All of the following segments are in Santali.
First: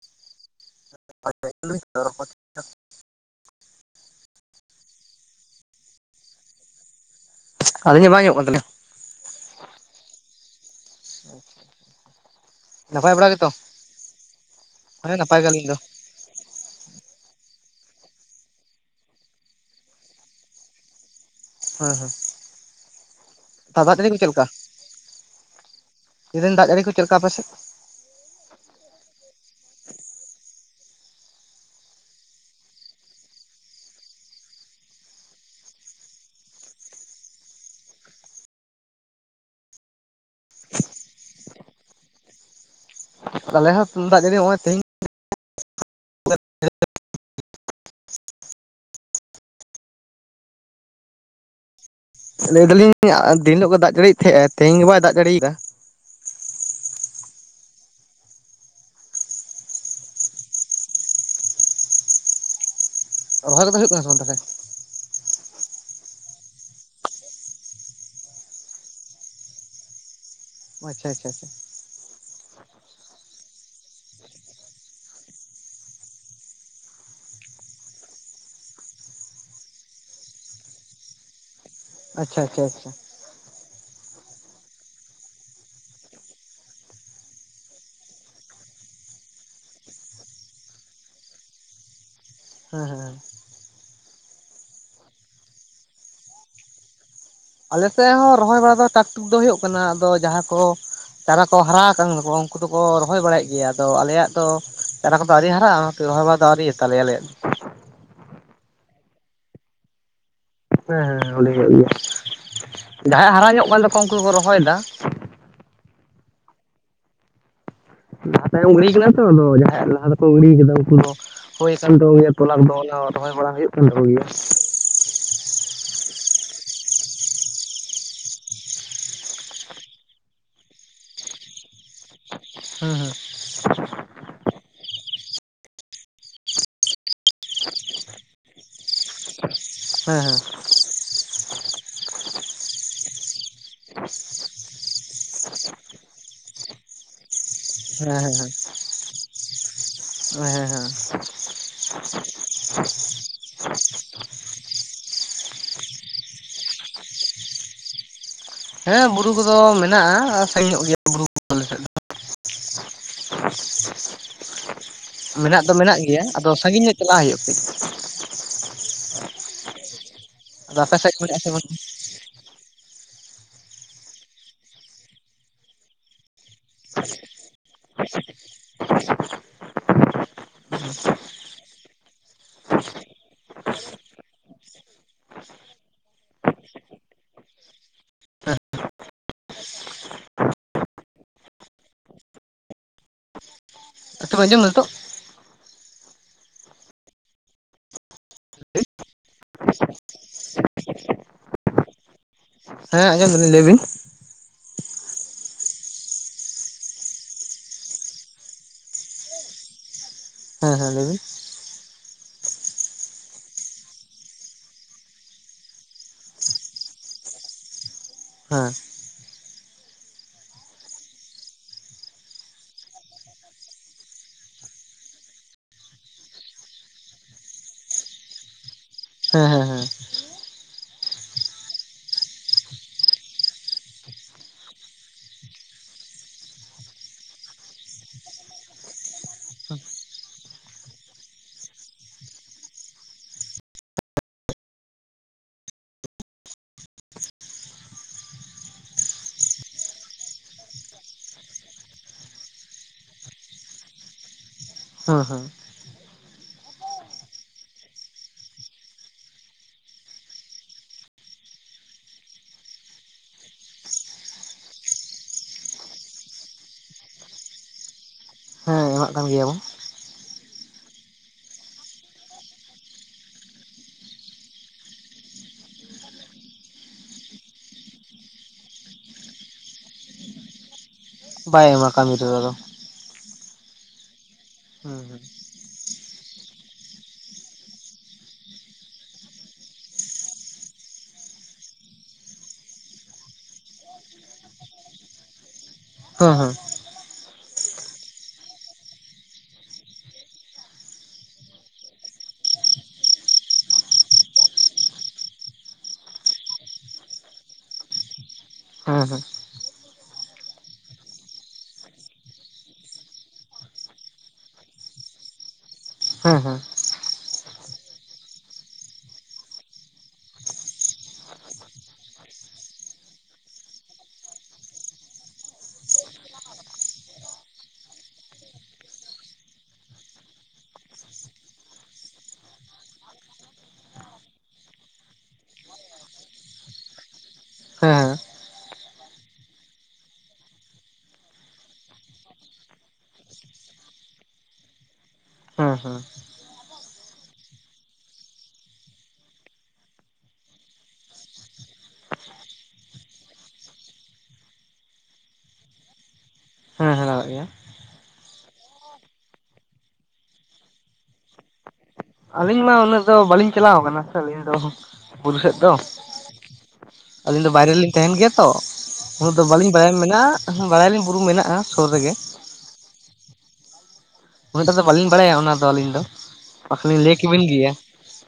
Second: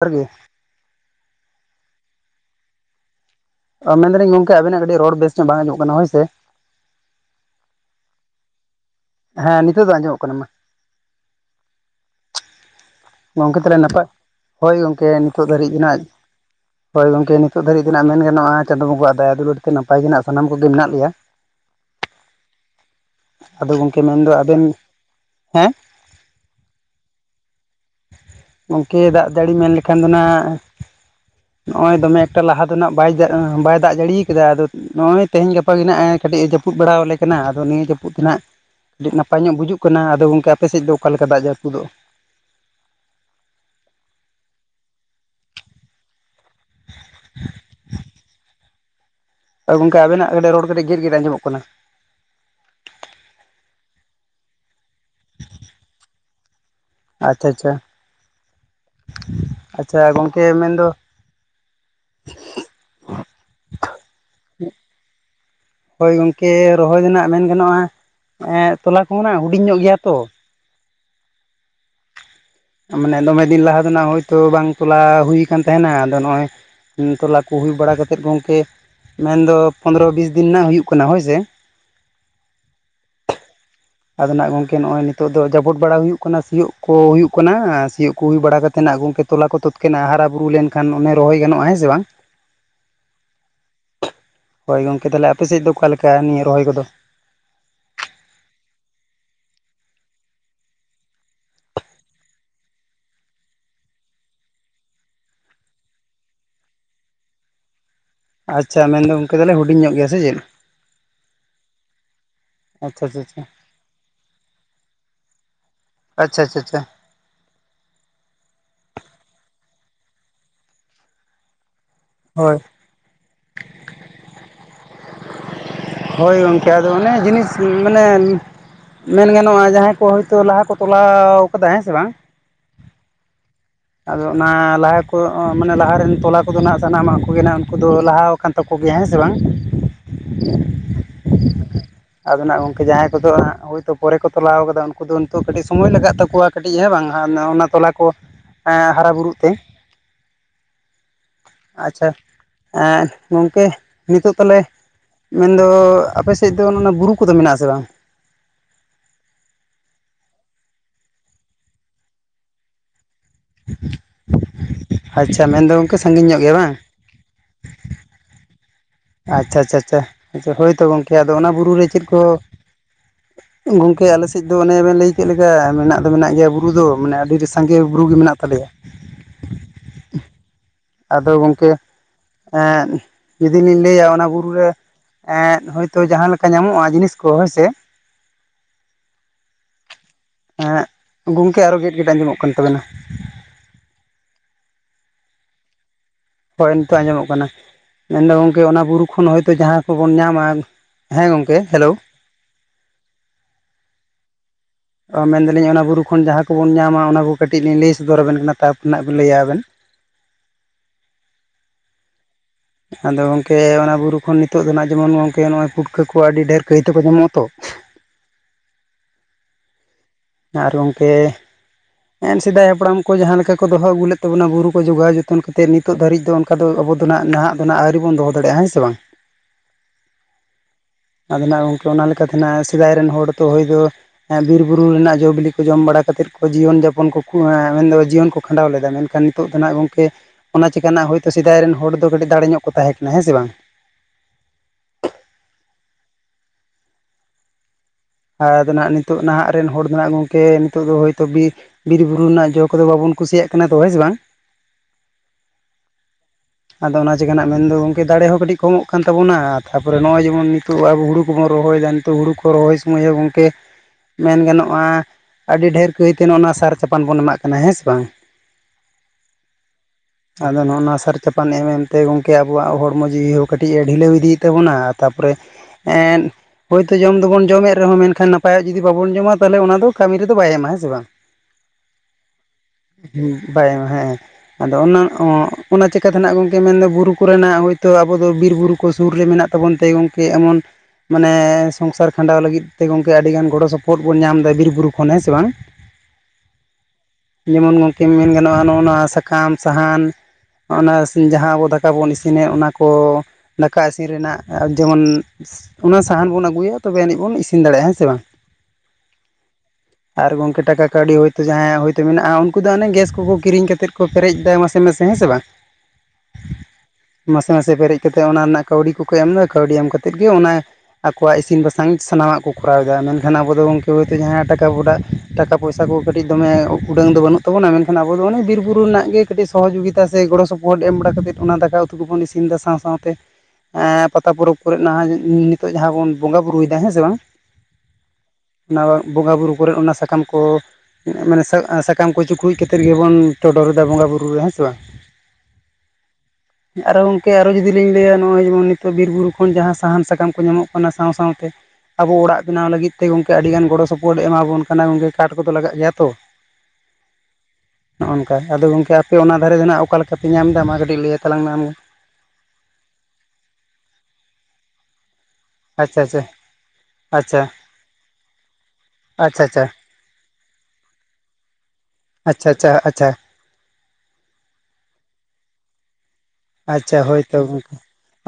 [unintelligible] ᱜᱮ [unintelligible] [unintelligible] ᱚ ᱢᱮᱱ ᱫᱟᱞᱤᱧ ᱜᱚᱝᱠᱮ ᱟᱵᱤᱱᱟᱜ ᱠᱟᱴᱤᱡ ᱨᱚᱲ ᱵᱮᱥ ᱧᱚᱜ ᱵᱟᱝ ᱟᱸᱡᱚᱢᱚᱜ ᱠᱟᱱᱟ ᱦᱳᱭ ᱥᱮ ᱟᱞᱤᱧᱟᱜ ᱵᱟᱝ ᱟᱱᱡᱚᱢᱚᱜ ᱠᱟᱱ ᱛᱟᱞᱤᱧᱟ? ᱦᱮᱸ ᱱᱤᱛᱳ ᱫᱚ ᱟᱸᱡᱚᱢᱚᱜ ᱠᱟᱱᱟ ᱢᱟ ᱟᱪᱪᱷᱟ ᱟᱪᱪᱷᱟ ᱟᱪᱪᱷᱟ ᱜᱚᱝᱠᱮ ᱛᱟᱦᱞᱮ ᱱᱟᱯᱟᱭ ᱦᱳᱭ ᱜᱚᱝᱠᱮ ᱦᱮᱸ ᱱᱟᱯᱟᱭ ᱱᱤᱛᱚᱜ ᱜᱮᱭᱟᱞᱤᱧ ᱤᱧ ᱫᱷᱟᱹᱨᱤᱡ ᱫᱚ ᱮᱱᱟ ᱦᱳᱭ ᱜᱚᱝᱠᱮ ᱱᱤᱛᱚᱜ ᱫᱷᱟᱹᱨᱤᱡ ᱫᱚᱱᱟᱜ ᱢᱮᱱ ᱜᱟᱱᱚᱜᱼᱟ ᱪᱟᱸᱫᱳ ᱵᱟᱹᱵᱩᱣᱟᱜ ᱫᱟᱭᱟ ᱫᱩᱞᱟᱹᱲ ᱛᱮ ᱱᱟᱯᱟᱭ ᱜᱮ ᱦᱱᱟᱜ ᱱᱟᱜ ᱥᱟᱱᱟ ᱠᱚᱜᱮ ᱢᱮᱱᱟᱜ ᱞᱮᱭᱟ᱾ ᱟᱫᱚ ᱜᱚᱝᱠᱮ ᱢᱮᱱᱫᱚ ᱟᱵᱮᱱ ᱦᱮᱸ ᱞᱟᱹᱭ ᱫᱟᱜ ᱡᱟᱹᱲᱤ ᱠᱚ ᱪᱮᱫᱮ ᱞᱮᱠᱟ ᱟᱯᱮᱥᱮᱫ ᱜᱚᱢᱠᱮ ᱫᱟᱜ ᱡᱟᱹᱲᱤ ᱢᱮᱱ ᱞᱮᱠᱷᱟᱱ ᱫᱚ ᱱᱟᱜ ᱱᱚᱜ ᱚᱭ ᱫᱚᱢᱮ ᱮᱠᱴᱟ ᱞᱟᱦᱟ ᱫᱚ ᱱᱟᱜ ᱵᱟᱭ ᱵᱟᱭ ᱫᱟᱜ ᱡᱟᱹᱲᱤᱭᱟ ᱠᱟᱫᱟ ᱟᱫᱚ ᱱᱚᱜᱼᱚᱭ ᱛᱮᱦᱮᱧ ᱜᱟᱯᱟ ᱜᱮ ᱱᱟᱜ ᱠᱟᱹᱴᱤᱡ ᱮ ᱡᱟᱹᱩᱫ ᱵᱟᱲᱟᱣᱟᱞᱮ ᱠᱟᱱᱟ ᱟᱫᱚ ᱱᱤᱭᱟᱹ ᱡᱟᱹᱯᱩᱫ ᱛᱮ ᱱᱟᱜ ᱟᱹᱰᱤ ᱱᱟᱯᱟᱭ ᱧᱚᱜ ᱵᱩᱡᱩᱜ ᱠᱟᱱᱟ ᱟᱫᱚ ᱜᱚᱝᱠᱮ ᱟᱯᱮᱥᱮᱫ ᱫᱚ ᱚᱠᱟᱮ ᱞᱮᱠᱟ ᱫᱟᱜ ᱡᱟᱠᱩᱫᱚᱜ ᱟᱞᱮ ᱦᱚᱸᱫᱟᱜ ᱡᱟᱲᱤ ᱦᱚᱸᱜᱚᱭ ᱛᱮᱦᱮᱧ [inaudible] ᱟᱨ ᱜᱚᱝᱠᱮ ᱟᱵᱮᱱᱟᱜ ᱠᱟᱴᱤᱡ ᱨᱚᱲ ᱠᱟᱴᱤᱡ ᱜᱮᱫ ᱜᱮᱫ ᱟᱸᱡᱚᱢᱚᱜ ᱠᱟᱱᱟ ᱾ ᱞᱟᱹᱭ ᱫᱟᱞᱤᱧ ᱫᱤᱱᱳᱜ ᱜᱮ ᱫᱟᱜ ᱡᱟᱹᱲᱤᱭᱮᱫ ᱛᱟᱦᱮᱸᱜᱟᱭ ᱛᱮᱦᱮᱧ ᱜᱮ ᱵᱟᱭ ᱫᱟᱜ ᱡᱟᱲᱤᱭᱫᱟ [inaudible] ᱟᱪᱪᱷᱟ ᱟᱪᱪᱷᱟ ᱟᱪᱪᱷᱟ ᱜᱚᱝᱠᱮ ᱢᱮᱱ ᱫᱚ [inaudible] ᱨᱚᱦᱚᱭ ᱠᱚᱫᱚ ᱦᱩᱭᱳᱜ ᱠᱟᱱᱟ ᱥᱮ ᱵᱟᱝ ᱛᱟᱦᱚᱞᱮ ᱦᱳᱭ ᱜᱚᱝᱠᱮ ᱨᱚᱦᱚᱭ ᱫᱚ ᱱᱟᱜ ᱢᱮᱱ ᱜᱟᱱᱚᱜᱼᱟ ᱮᱸ ᱛᱚᱞᱟ ᱠᱚᱦᱚᱸ ᱱᱟᱜ ᱦᱩᱰᱤᱧ ᱧᱚᱜ ᱜᱮᱭᱟ ᱛᱚ᱾ ᱟᱪᱪᱷᱟ ᱟᱪᱪᱷᱟ ᱟᱪᱪᱷᱟ ᱢᱟᱱᱮ ᱫᱚᱢᱮ ᱫᱤᱱ ᱞᱟᱦᱟ ᱫᱚᱱᱟᱜ ᱦᱳᱭᱛᱚ ᱵᱟᱝ ᱛᱚᱞᱟ ᱦᱩᱭᱠᱟᱱ ᱛᱟᱦᱮᱱᱟ ᱟᱫᱚ ᱱᱚᱜᱼᱚᱭ ᱛᱚᱞᱟ ᱠᱚ ᱦᱩᱭ ᱵᱟᱲᱟᱛᱜ ᱜᱚᱝᱠᱮ ᱢᱮᱱᱫᱚ ᱯᱚᱱᱫᱽᱨᱚ ᱵᱤᱥ ᱫᱤᱱ ᱱᱟᱜ ᱦᱩᱭᱩᱜ ᱠᱟᱱᱟ ᱦᱳᱭᱥᱮ ᱟᱪᱪᱷᱟ ᱟᱪᱪᱷᱟ ᱟᱪᱪᱷᱟ ᱟᱫᱚ ᱱᱟᱜ ᱜᱚᱢᱠᱮ ᱱᱚᱜᱼᱚᱭ ᱱᱤᱛᱚᱜ ᱫᱚ ᱡᱟᱯᱩᱫ ᱵᱟᱲᱟ ᱦᱩᱭᱩᱜ ᱠᱟᱱᱟ ᱥᱤᱭᱳᱜ ᱠᱚ ᱦᱩᱭᱩᱜ ᱠᱟᱱᱟ ᱟᱨ ᱥᱤᱭᱳᱜ ᱠᱚ ᱦᱩᱭ ᱵᱟᱲᱟ ᱠᱟᱛᱮ ᱱᱟᱜ ᱜᱚᱢᱠᱮ ᱾ ᱛᱚᱞᱟ ᱠᱚ ᱛᱚᱛᱠᱮᱱᱟᱜ ᱦᱟᱨᱟ ᱵᱩᱨᱩ ᱞᱮᱱᱠᱷᱟᱱ ᱚᱱᱮ ᱨᱚᱦᱚᱭ ᱜᱟᱱᱚᱜᱼᱟ ᱦᱮᱸ ᱥᱮ ᱵᱟᱝ ᱦᱮᱸ ᱦᱮᱸ ᱦᱮᱸ ᱦᱳᱭ ᱜᱚᱢᱠᱮ ᱛᱟᱦᱚᱞᱮ ᱟᱯᱮ ᱥᱮᱫ ᱫᱚ ᱚᱠᱟ ᱞᱮᱠᱟ ᱱᱤᱭᱟᱹ ᱨᱚᱦᱚᱭ ᱠᱚᱫᱚ ᱟᱞᱮ ᱥᱮᱫ ᱦᱚᱸ ᱨᱚᱦᱚᱭ ᱵᱟᱲᱟ ᱫᱚ ᱴᱟᱠ ᱴᱩᱠ ᱫᱚ ᱦᱩᱭᱩᱜ ᱠᱟᱱᱟ ᱟᱫᱚ ᱡᱟᱦᱟᱸ ᱠᱚ ᱪᱟᱨᱟ ᱠᱚ ᱦᱟᱨᱟ ᱠᱟᱱ ᱛᱟᱠᱚᱣᱟ ᱩᱱᱠᱩ ᱫᱚᱠᱚ ᱨᱚᱦᱚᱭ ᱵᱟᱲᱟᱭᱮᱫ ᱜᱮᱭᱟ ᱟᱫᱚ ᱟᱞᱮᱭᱟᱜ ᱫᱚ ᱪᱟᱨᱟ ᱠᱚᱫᱚ ᱟᱣᱮᱟᱨᱟᱜᱼᱟ ᱚᱱᱟᱛᱮ ᱨᱚᱦᱚᱭ ᱵᱟᱲᱟ ᱫᱚ ᱟᱣᱨᱤ ᱦᱳᱭᱳᱜ ᱛᱟᱞᱮᱭᱟ ᱟᱞᱮᱭᱟᱜ ᱟᱪᱪᱷᱟ ᱢᱮᱱᱫᱚ ᱜᱚᱢᱠᱮ ᱫᱚᱞᱮ ᱦᱩᱰᱤᱧ ᱧᱚᱜ ᱜᱮᱭᱟ ᱥᱮ ᱪᱮᱫ? ᱦᱮᱸ ᱦᱮᱸ ᱦᱩᱰᱤᱧ ᱧᱚᱜ ᱟᱪᱪᱷᱟ ᱜᱮᱭᱟ ᱡᱟᱦᱟᱸᱭᱟᱜ ᱟᱪᱪᱷᱟ ᱦᱟᱨᱟ ᱧᱚᱜ ᱠᱟᱱ ᱛᱟᱠᱚᱣᱟ ᱩᱱᱠᱩᱠᱚ ᱫᱚᱠᱚ ᱨᱚᱦᱚᱭᱫᱟ ᱾ ᱟᱪᱪᱷᱟ ᱟᱪᱪᱷᱟ ᱟᱪᱪᱷᱟ ᱞᱟᱦᱟ ᱛᱮᱠᱚ ᱜᱤᱲᱤ ᱠᱟᱫᱟ ᱛᱚ ᱟᱫᱚ ᱡᱟᱦᱟᱸᱭᱟᱜ ᱞᱟᱦᱟ ᱛᱮᱠᱚ ᱜᱤᱲᱤ ᱠᱟᱫᱟ ᱩᱱᱠᱩ ᱫᱚ ᱦᱳᱭ ᱦᱳᱭ ᱛᱚᱞᱟᱠ ᱫᱚ ᱚᱱᱟ ᱨᱚᱦᱚᱭ ᱵᱟᱲᱟ ᱦᱩᱭᱩᱜ ᱠᱟᱱ ᱛᱟᱠᱚᱜᱮᱭᱟ ᱦᱳᱭ ᱜᱚᱝᱠᱮ ᱟᱫᱚ ᱚᱱᱮ ᱡᱤᱱᱤᱥ ᱢᱟᱱᱮ ᱢᱮᱱ ᱜᱟᱱᱚᱜᱼᱟ ᱡᱟᱦᱟᱸᱭ ᱠᱚ ᱦᱳᱭᱛᱚ ᱞᱟᱦᱟ ᱠᱚ ᱛᱚᱞᱟᱣ ᱠᱟᱫᱟ ᱦᱮᱸ ᱥᱮ ᱵᱟᱝ ᱦᱮᱸ ᱦᱮᱸ ᱟᱫᱚ ᱚᱱᱟ ᱞᱟᱦᱟ ᱠᱚ ᱢᱟᱱᱮ ᱞᱟᱦᱟᱨᱮᱱ ᱛᱚᱞᱟ ᱠᱚᱫᱚ ᱱᱟᱜ ᱥᱟᱱᱟᱢᱟᱜ ᱠᱚᱜᱮ ᱦᱟᱜ ᱩᱱᱠᱩ ᱫᱚ ᱞᱟᱦᱟ [unintelligible] ᱛᱟᱠᱚᱜᱮᱭᱟ ᱦᱮᱸ ᱥᱮ ᱵᱟᱝ ᱦᱮᱸ ᱦᱮᱸ ᱟᱫᱚ ᱱᱟᱜ ᱜᱚᱝᱠᱮ ᱡᱟᱦᱟᱸᱭ ᱠᱚᱫᱚ ᱦᱟᱸᱜ ᱦᱳᱭᱛᱚ ᱯᱚᱨᱮ ᱠᱚ ᱛᱚᱞᱟᱣ ᱠᱟᱫᱟ ᱩᱱᱠᱩ ᱫᱚ ᱱᱤᱛᱳᱜ ᱠᱟᱹᱴᱤᱡ ᱥᱳᱢᱳᱭ ᱞᱟᱜᱟᱜ ᱛᱟᱠᱚᱣᱟ ᱠᱟᱹᱴᱤᱡ ᱦᱮᱸ ᱵᱟᱝ ᱚᱱᱟ ᱛᱚᱞᱟ ᱠᱚ ᱦᱮᱸ ᱦᱮᱸ ᱦᱮᱸ ᱦᱟᱨᱟ ᱵᱩᱨᱩᱜ ᱛᱮ ᱦᱮᱸ ᱦᱮᱸ ᱟᱪᱪᱷᱟ ᱜᱚᱝᱠᱮ ᱱᱤᱛᱳᱜ ᱛᱟᱦᱞᱮ ᱢᱮᱱᱫᱚ ᱟᱯᱮ ᱥᱮᱫ ᱫᱚ ᱚᱱᱟ ᱵᱩᱨᱩ ᱠᱚᱫᱚ ᱢᱮᱱᱟᱜ ᱟᱥᱮ ᱵᱟᱝ ᱾ ᱦᱮᱸ ᱵᱩᱨᱩ ᱠᱚᱫᱚ ᱢᱮᱱᱟᱜᱼᱟ ᱥᱟᱺᱜᱤ ᱧᱚᱜ ᱜᱮᱭᱟ ᱵᱩᱨᱩ [inaudible] ᱟᱪᱪᱷᱟ ᱢᱮᱱᱟᱜ ᱢᱮᱱᱫᱚ ᱫᱚ ᱜᱚᱢᱠᱮ ᱢᱮᱱᱟᱜ ᱜᱮᱭᱟ ᱥᱟᱺᱜᱤᱧ ᱧᱚᱜ ᱟᱫᱚ ᱵᱟᱝ ᱥᱟᱺᱜᱤᱧ ᱧᱚᱜ ᱪᱟᱞᱟᱜ ᱦᱳᱭᱳᱜᱼᱟ ᱠᱟᱹᱡ ᱟᱪᱪᱷᱟ ᱟᱪᱪᱷᱟ ᱟᱪᱪᱷᱟ ᱦᱳᱭ ᱛᱚ ᱟᱯᱮ ᱥᱮᱫ ᱜᱚᱝᱠᱮ ᱟᱫᱚ ᱢᱮᱱᱟᱜᱼᱟ ᱥᱮ ᱚᱱᱟ ᱵᱩᱨᱩ ᱨᱮ ᱪᱮᱫ ᱠᱚ ᱜᱚᱝᱠᱮ ᱟᱞᱮ ᱥᱮᱫ ᱫᱚ ᱚᱱᱮ ᱵᱮᱱ ᱞᱟᱹᱭ ᱠᱮᱫ ᱞᱮᱠᱟ ᱢᱮᱱᱟᱜ ᱫᱚ ᱢᱮᱱᱟᱜ ᱜᱮᱭᱟ ᱵᱩᱨᱩ ᱫᱚ ᱢᱟᱱᱮ ᱟᱹᱰᱤ ᱥᱟᱸᱜᱮ ᱵᱩᱨᱩ ᱜᱮ ᱢᱮᱱᱟᱜ ᱛᱟᱞᱮᱭᱟ ᱟᱫᱚ ᱜᱚᱝᱠᱮ ᱮᱫ ᱡᱩᱫᱤᱞᱤᱧ ᱞᱟᱹᱭᱟ ᱚᱱᱟ ᱵᱩᱨᱩ ᱨᱮ ᱮᱫ ᱦᱳᱭᱛᱳ ᱡᱟᱦᱟᱸ ᱞᱮᱠᱟ ᱧᱟᱢᱚᱜᱼᱟ ᱡᱤᱱᱤᱥ ᱠᱚ ᱦᱳᱭ ᱥᱮ ᱦᱮᱸ ᱮᱫ ᱜᱚᱢᱠᱮ ᱟᱨᱚ ᱜᱮᱫ ᱜᱮᱫ ᱟᱸᱡᱚᱢᱚᱜ ᱠᱟᱱ ᱛᱟᱵᱮᱱᱟ ᱦᱤᱛᱳᱜ ᱵᱤᱱ ᱟᱡᱚᱢ ᱫᱟ ᱦᱤᱛᱳᱜ ᱦᱳᱭ ᱱᱤᱛᱚᱜ ᱟᱸᱡᱚᱢᱚᱜ ᱠᱟᱱᱟ ᱢᱮᱱᱫᱚ ᱜᱚᱢᱠᱮ ᱚᱱᱟ ᱵᱩᱨᱩ ᱠᱷᱚᱱ ᱦᱚᱭᱛᱚ ᱡᱟᱦᱟᱸ ᱠᱚᱵᱚᱱ ᱧᱟᱢᱟ ᱦᱮᱸ, ᱜᱚᱢᱠᱮ ᱦᱮᱞᱳ ᱦᱮᱸ ᱟᱸᱡᱚᱢ ᱫᱟᱞᱤᱧ ᱞᱮ ᱵᱤᱱ ᱚ ᱢᱮᱱᱫᱟᱞᱤᱧ ᱚᱱᱟ ᱵᱩᱨᱩ ᱠᱷᱚᱱ ᱡᱟᱦᱟᱸ ᱠᱚᱵᱚᱱ ᱧᱟᱢᱟ ᱚᱱᱟ ᱠᱚ ᱠᱟᱹᱴᱤᱡ ᱞᱤᱧ ᱞᱟᱹᱭ ᱥᱚᱫᱚᱨ ᱟᱵᱮᱱ ᱠᱟᱱᱟ ᱛᱟᱯᱚᱨ ᱱᱟᱜ ᱵᱤᱱ ᱞᱟᱹᱭᱟ ᱟᱵᱮᱱ ᱦᱮᱸ ᱦᱮᱸ ᱞᱮ ᱵᱤᱱ ᱟᱫᱚ ᱜᱚᱝᱠᱮ ᱚᱱᱟ ᱵᱩᱨᱩ ᱠᱷᱚᱱ ᱱᱤᱛᱚᱜ ᱫᱚ ᱱᱟᱜ ᱡᱮᱢᱚᱱ ᱜᱚᱢᱠᱮ ᱱᱚᱜᱚᱭ ᱯᱩᱴᱠᱟᱹ ᱠᱚ ᱟᱹᱰᱤ ᱰᱷᱮᱨ ᱠᱟᱹᱭ ᱛᱮᱠᱚ ᱧᱟᱢᱚᱜ ᱟᱛᱚ ᱦᱮᱸ ᱟᱨ ᱜᱚᱢᱠᱮ ᱮᱫ ᱥᱮᱫᱟᱭ ᱦᱟᱯᱲᱟᱢ ᱠᱚ ᱡᱟᱦᱟᱸ ᱞᱮᱠᱟ ᱠᱚ ᱫᱚᱦᱚ ᱟᱹᱜᱩ ᱞᱮᱫ ᱛᱟᱵᱚᱱᱟ ᱵᱩᱨᱩ ᱠᱚ ᱡᱚᱜᱟᱣ ᱡᱚᱛᱚᱱ ᱠᱟᱛᱮᱫ ᱱᱤᱛ ᱱᱤᱛᱚᱜ ᱫᱷᱟᱹᱨᱤᱡ ᱫᱚ ᱚᱱᱠᱟ ᱫᱚ ᱟᱵᱚ ᱫᱚ ᱱᱟᱜ ᱱᱟᱦᱟᱜ ᱫᱚ ᱱᱟᱜ ᱟᱹᱣᱨᱤ ᱵᱚᱱ ᱫᱚᱦᱚ ᱫᱟᱲᱮᱭᱟᱜᱼᱟ ᱦᱮᱸ ᱥᱮ ᱵᱟᱝ ᱦᱮᱸ ᱦᱮᱸ ᱦᱮᱸ [unintelligible] [inaudible] [unintelligible] [inaudible] ᱟᱫᱚ ᱱᱟᱜ ᱜᱚᱝᱠᱮ ᱚᱱᱟ ᱞᱮᱠᱟᱛᱮᱱᱟᱜ ᱥᱮᱫᱟᱭ ᱨᱮᱱ ᱦᱚᱲ ᱛᱚ ᱦᱳᱭ ᱛᱚ ᱵᱤᱨ ᱵᱩᱨᱩ ᱨᱮᱱᱟᱜ ᱡᱚ ᱵᱤᱞᱤ ᱠᱚ ᱡᱚᱢ ᱵᱟᱲᱟ ᱠᱟᱛᱮᱫ ᱠᱚ ᱡᱤᱭᱚᱱ ᱡᱟᱯᱚᱱ ᱠᱚᱠᱚ ᱢᱮᱱ ᱫᱚ ᱡᱤᱭᱚᱱ ᱠᱚ ᱠᱷᱟᱸᱰᱟᱣ ᱞᱮᱫᱟ ᱢᱮᱱᱠᱷᱟᱱ ᱱᱤᱛᱚᱜ ᱫᱚ ᱱᱟᱜ ᱜᱚᱢᱠᱮ ᱚᱱᱟ ᱪᱤᱠᱟᱱᱟᱜ ᱦᱳᱭᱛᱳ ᱥᱮᱫᱟᱭ ᱨᱮᱱ ᱦᱚᱲ ᱫᱚ ᱠᱟᱹᱴᱤᱡ ᱫᱟᱲᱮ ᱧᱚᱜ ᱠᱚ ᱛᱟᱦᱮᱸ ᱠᱟᱱᱟ ᱦᱮᱸ ᱥᱮ ᱵᱟᱝ ᱟᱫᱚ ᱱᱟᱜ ᱱᱤᱛᱚᱜ ᱱᱟᱦᱟᱜ ᱨᱮᱱ ᱦᱚᱲ ᱫᱚ ᱟᱜ ᱜᱚᱢᱠᱮ ᱱᱤᱛᱚᱜ ᱫᱚ ᱦᱳᱭᱛᱳ [unintelligible] ᱵᱤᱨ ᱵᱩᱨᱩ ᱨᱮᱱᱟᱜ ᱡᱚ ᱠᱚᱫᱚ ᱵᱟᱵᱚᱱ ᱠᱩᱥᱤᱭᱟᱜ ᱠᱟᱱᱟ ᱛᱚ ᱦᱮ ᱥᱮ ᱵᱟᱝ ᱦᱮᱸ ᱦᱮᱸ ᱟᱫᱚ ᱚᱱᱟ ᱪᱤᱠᱟᱹᱱᱟᱜ ᱢᱮᱱᱫᱚ ᱜᱚᱢᱠᱮ ᱫᱟᱲᱮ ᱦᱚᱸ ᱠᱟᱹᱴᱤᱡ ᱠᱚᱢᱚᱜ ᱠᱟᱱ ᱛᱟᱵᱚᱱᱟ, ᱛᱟᱯᱚᱨᱮ ᱱᱚᱜᱼᱚᱭ ᱡᱮᱢᱚᱱ ᱱᱤᱛᱳᱜ ᱟᱵᱚ ᱦᱩᱲᱩ ᱠᱚᱵᱚᱱ ᱨᱚᱦᱚᱭᱫᱟ ᱛᱚ ᱦᱩᱲᱩ ᱠᱚ ᱨᱚᱦᱚᱭ ᱥᱩᱢᱟᱹᱭ ᱦᱚᱸ ᱜᱚᱝᱠᱮ ᱢᱮᱱ ᱜᱟᱱᱚᱜᱼᱟ ᱟᱹᱰᱤ ᱰᱷᱮᱨ ᱠᱟᱹᱭ ᱛᱮ ᱱᱚᱜ-ᱚ ᱱᱟ ᱥᱟᱨ ᱪᱟᱯᱟᱱ ᱵᱚᱱ ᱮᱢᱟᱜ ᱠᱟᱱᱟ ᱦᱮᱸ ᱥᱮ ᱵᱟᱝ ᱦᱮᱸ ᱮᱢᱟᱜ [unintelligible] [inaudible] ᱟᱫᱚ ᱱᱚᱜ-ᱚ ᱱᱟ ᱥᱟᱨ ᱪᱟᱯᱟᱱ ᱮᱢ ᱮᱢᱛᱮ ᱜᱚᱢᱠᱮ ᱟᱵᱚᱣᱟᱜ ᱦᱚᱲᱢᱚ ᱡᱤᱣᱤ ᱦᱚᱸ ᱠᱟᱹᱴᱤᱡ ᱮ ᱰᱷᱤᱞᱟᱹᱣ ᱤᱫᱤᱭᱮᱫ ᱛᱟᱵᱚᱱᱟ ᱛᱟᱯᱚᱨᱮ ᱮᱫ ᱦᱳᱭᱛᱳ ᱡᱚᱢ ᱫᱚᱵᱚᱱ ᱡᱚᱢᱮᱫ ᱨᱮᱦᱚᱸ ᱢᱮᱱᱠᱷᱟᱱ ᱱᱟᱯᱟᱭᱟᱜ ᱡᱩᱫᱤ ᱵᱟᱵᱚᱱ ᱡᱚᱢᱟ ᱛᱟᱦᱞᱮ ᱚᱱᱟ ᱫᱚ ᱠᱟᱹᱢᱤ ᱨᱮᱫᱚ ᱵᱟᱭ ᱮᱢᱟ ᱦᱮᱸ ᱥᱮ ᱵᱟᱝ ᱵᱟᱭ ᱮᱢᱟ ᱠᱟᱹᱢᱤ ᱨᱮᱫᱚ ᱟᱫᱚ ᱵᱟᱭ ᱮᱢᱟ ᱦᱮᱸ ᱟᱫᱚ ᱚᱱᱟ, ᱦᱮᱸ ᱦᱮᱸ ᱚᱱᱟ ᱪᱮᱠᱟ [unintelligible] ᱠᱷᱮᱛ ᱱᱟᱜ ᱜᱚᱝᱠᱮ ᱢᱮᱱᱫᱚ ᱵᱩᱨᱩ ᱠᱚ ᱨᱮᱱᱟᱜ ᱦᱚᱳᱭᱛᱳ ᱟᱵᱚ ᱫᱚ ᱵᱤᱨᱵᱩᱨᱩ ᱠᱚ ᱥᱩᱨ ᱨᱮ ᱢᱮᱱᱟᱜ ᱛᱟᱵᱚᱱ ᱛᱮ ᱜᱚᱝᱠᱮ ᱮᱢᱚᱱ ᱢᱟᱱᱮ ᱥᱚᱝᱥᱟᱨ ᱠᱷᱟᱸᱰᱟᱣ ᱞᱟᱹᱜᱤᱫ ᱛᱮ ᱜᱚᱝᱠᱮ ᱟᱹᱰᱤ ᱜᱟᱱ ᱜᱚᱲᱚ ᱥᱚᱯᱚᱦᱚᱫ ᱵᱚᱱ ᱧᱟᱢ ᱮᱫᱟ ᱵᱤᱨᱵᱩᱨᱩ ᱠᱷᱚᱱ, ᱦᱮᱸ ᱥᱮ ᱵᱟᱝ? ᱦᱩᱸ ᱦᱩᱸ ᱡᱮᱢᱚᱱ ᱜᱚᱝᱠᱮ ᱢᱮᱱ ᱜᱟᱱᱚᱜᱼᱟ ᱱᱚᱜᱼᱚᱭ ᱱᱚᱣᱟ ᱥᱟᱠᱟᱢ, ᱥᱟᱦᱟᱱ ᱚᱱᱟ ᱡᱟᱦᱟᱸ ᱟᱵᱚ ᱫᱟᱠᱟ ᱵᱚᱱ ᱤᱥᱤᱱᱮᱫ ᱚᱱᱟ ᱠᱚ ᱫᱟᱠᱟ ᱤᱥᱤᱱ ᱨᱮᱱᱟᱜ ᱡᱮᱢᱚᱱ ᱚᱱᱟ ᱥᱟᱦᱟᱱ ᱵᱚᱱ ᱟᱹᱜᱩᱭᱟ ᱛᱚᱵᱮ ᱟᱹᱱᱤᱡ ᱵᱚᱱ ᱤᱥᱤᱱ ᱫᱟᱲᱮᱭᱟᱜᱼᱟ ᱦᱮᱸ ᱥᱮ ᱵᱟᱝ? ᱦᱮᱸ ᱦᱮᱸ ᱦᱮᱸ ᱟᱨ ᱜᱚᱝᱠᱮ ᱴᱟᱠᱟ ᱠᱟᱹᱣᱰᱤ ᱦᱛᱭᱛᱳ ᱡᱟᱦᱟᱸᱭᱟᱜ ᱦᱚᱭᱛᱳ ᱢᱮᱱᱟᱜᱼᱟ, ᱩᱱᱠᱩ ᱫᱚ ᱦᱟᱱᱮ ᱜᱮᱥ ᱠᱚᱠᱚ ᱠᱤᱨᱤᱧ ᱠᱟᱛᱮ, ᱠᱚ ᱯᱮᱨᱮᱡ ᱮᱫᱟ ᱢᱟᱥᱮ ᱢᱮᱥᱮ ᱦᱮᱸ ᱥᱮ ᱵᱟᱝ ᱾ ᱦᱮᱸ ᱦᱮᱸ ᱦᱮᱸ ᱦᱮᱸ ᱢᱟᱥᱮ ᱢᱟᱥᱮ ᱯᱮᱨᱮᱡ ᱠᱟᱛᱮᱜ ᱚᱱᱟ ᱨᱮᱱᱟᱜ ᱠᱟᱹᱣᱰᱤ ᱠᱚᱠᱚ ᱮᱢᱫᱟ ᱠᱟᱹᱣᱰᱤ ᱮᱢ ᱠᱟᱛᱮ ᱜᱮ ᱚᱱᱟ ᱟᱠᱚᱣᱟᱜ ᱤᱥᱤᱱ ᱵᱟᱥᱟᱝ ᱥᱟᱱᱟᱢᱟᱜ ᱠᱚ ᱠᱚᱨᱟᱣ ᱮᱫᱟ ᱢᱮᱱᱠᱷᱟᱱ ᱟᱵᱚ ᱫᱚ ᱜᱚᱢᱠᱮ ᱦᱚᱭᱛᱳ ᱡᱟᱦᱟᱸ ᱴᱟᱠᱟ ᱵᱳᱰᱟᱜ ᱴᱟᱠᱟ ᱯᱚᱭᱥᱟᱹ ᱠᱚ ᱠᱟᱹᱴᱤᱡ ᱫᱚᱢᱮ ᱩᱰᱟᱹᱝ ᱫᱚ ᱵᱟᱹᱱᱩᱜ ᱛᱟᱵᱚᱱᱟ ᱾ ᱢᱮᱱᱠᱷᱟᱱ ᱟᱵᱚ ᱚᱱᱮ ᱵᱤᱨ ᱵᱩᱨᱩ ᱨᱮᱱᱟᱜ ᱜᱮ ᱠᱟᱹᱴᱤᱡ ᱥᱚᱦᱚᱡᱳᱜᱤᱛᱟ ᱥᱮ ᱜᱚᱲᱚ ᱥᱚᱯᱚᱦᱚᱫ [unintelligible] ᱮᱢ ᱵᱟᱲᱟ ᱠᱟᱛᱮᱫ ᱚᱱᱟ ᱫᱟᱠᱟ ᱩᱛᱩ ᱠᱚᱵᱚᱱ ᱤᱥᱤᱱᱫᱟ ᱥᱟᱶ ᱥᱟᱶᱛᱮ ᱮᱻ ᱯᱟᱛᱟ ᱯᱚᱨᱚᱵᱽ ᱠᱚᱨᱮ ᱱᱟᱦᱟᱜ ᱱᱤᱛᱚᱜ ᱡᱟᱦᱟᱸ ᱵᱚᱱ ᱵᱚᱸᱜᱟ ᱵᱩᱨᱩᱭᱫᱟ ᱦᱮᱸ ᱥᱮ ᱵᱟᱝ ᱦᱮᱸ ᱚᱱᱟ ᱵᱚᱸᱜᱟ ᱵᱩᱨᱩ ᱠᱚᱨᱮᱫ ᱚᱱᱟ ᱥᱟᱠᱟᱢ ᱠᱚ ᱢᱟᱱᱮ ᱥᱟᱠᱟᱢ ᱠᱚ ᱪᱩᱠᱲᱩᱡ ᱠᱟᱛᱮ ᱜᱮᱵᱚᱱ ᱪᱚᱰᱚᱨᱮᱫᱟ ᱵᱚᱸᱜᱟ ᱵᱩᱨᱩ ᱨᱮ, ᱦᱮᱸ ᱥᱮ ᱵᱟᱝ? ᱦᱩᱸ ᱦᱩᱸ ᱾ ᱟᱨᱚ ᱜᱚᱝᱠᱮ ᱟᱨᱚ ᱡᱩᱫᱤ ᱞᱤᱧ ᱞᱟᱹᱭᱟ ᱱᱚᱜᱼᱚᱭ ᱡᱮᱢᱚᱱ ᱱᱤᱛᱚᱜ ᱵᱤᱨᱼᱵᱩᱨᱩ ᱠᱷᱚᱱ ᱡᱟᱦᱟᱸ ᱥᱟᱦᱟᱱ ᱥᱟᱠᱟᱢ ᱠᱚ ᱧᱟᱢᱚᱜ ᱠᱟᱱᱟ ᱥᱟᱶ ᱥᱟᱶᱛᱮ ᱾ ᱟᱵᱚ ᱚᱲᱟᱜ ᱵᱮᱱᱟᱣ ᱞᱟᱹᱜᱤᱫ ᱛᱮ ᱜᱚᱝᱠᱮ ᱟᱹᱰᱤ ᱜᱟᱱ ᱜᱚᱲᱚ ᱥᱚᱯᱚᱦᱚᱫ ᱮᱢᱟ ᱵᱚᱱ ᱠᱟᱱᱟ ᱜᱚᱝᱠᱮ ᱠᱟᱴ ᱠᱚᱫᱚ ᱞᱟᱜᱟ ᱜᱮᱭᱟ ᱛᱚ ᱾ ᱦᱮᱸ ᱦᱮᱸ ᱾ ᱱᱚᱜᱼᱚ ᱱᱚᱝᱠᱟ ᱾ ᱟᱫᱚ ᱜᱚᱝᱠᱮ ᱟᱯᱮ ᱚᱱᱟ ᱫᱷᱟᱨᱮ ᱫᱚ ᱦᱟᱸᱜ ᱚᱠᱟ ᱞᱮᱠᱟ ᱯᱮ ᱧᱟᱢᱫᱟ? ᱢᱟ ᱠᱟᱹᱴᱤᱡ ᱞᱟᱹᱭ ᱛᱟᱞᱟᱝ ᱢᱮ ᱟᱢᱜᱮ ᱾ ᱟᱹᱞᱤᱧ ᱢᱟ ᱩᱱᱟᱹᱜ ᱫᱚ ᱵᱟᱹᱞᱤᱧ ᱪᱟᱞᱟᱣ ᱟᱠᱟᱱᱟ ᱥᱮ ᱟᱹᱞᱤᱧ ᱫᱚ ᱵᱩᱨᱩ ᱥᱮᱫ ᱾ ᱟᱪᱪᱷᱟ ᱟᱪᱪᱷᱟ ᱾ ᱟᱹᱞᱤᱧ ᱫᱚ ᱵᱟᱭᱨᱮ ᱨᱮᱞᱤᱧ ᱛᱟᱦᱮᱸᱱ ᱜᱮᱭᱟ ᱛᱚ ᱾ ᱩᱱᱟᱹᱜ ᱫᱚ ᱟᱪᱪᱷᱟ ᱟᱪᱪᱷᱟ ᱵᱟᱹᱞᱤᱧ ᱵᱟᱲᱟᱭᱟ ᱢᱮᱱᱟᱜᱼᱟ ᱵᱟᱲᱟᱭᱟᱞᱤᱧ ᱵᱩᱨᱩ ᱢᱮᱱᱟᱜᱼᱟ ᱥᱩᱨ ᱨᱮᱜᱮ ᱾ ᱟᱪᱪᱷᱟ ᱟᱪᱪᱷᱟ ᱟᱪᱪᱷᱟ ᱾ ᱩᱱᱟᱹᱴᱟᱜ ᱫᱚ ᱵᱟᱹᱞᱤᱧ ᱵᱟᱲᱟᱭᱟ ᱚᱱᱟᱫᱚ ᱟᱹᱞᱤᱧ ᱫᱚ ᱾ ᱟᱪᱪᱷᱟ, ᱦᱳᱭ ᱛᱚ ᱜᱚᱝᱠᱮ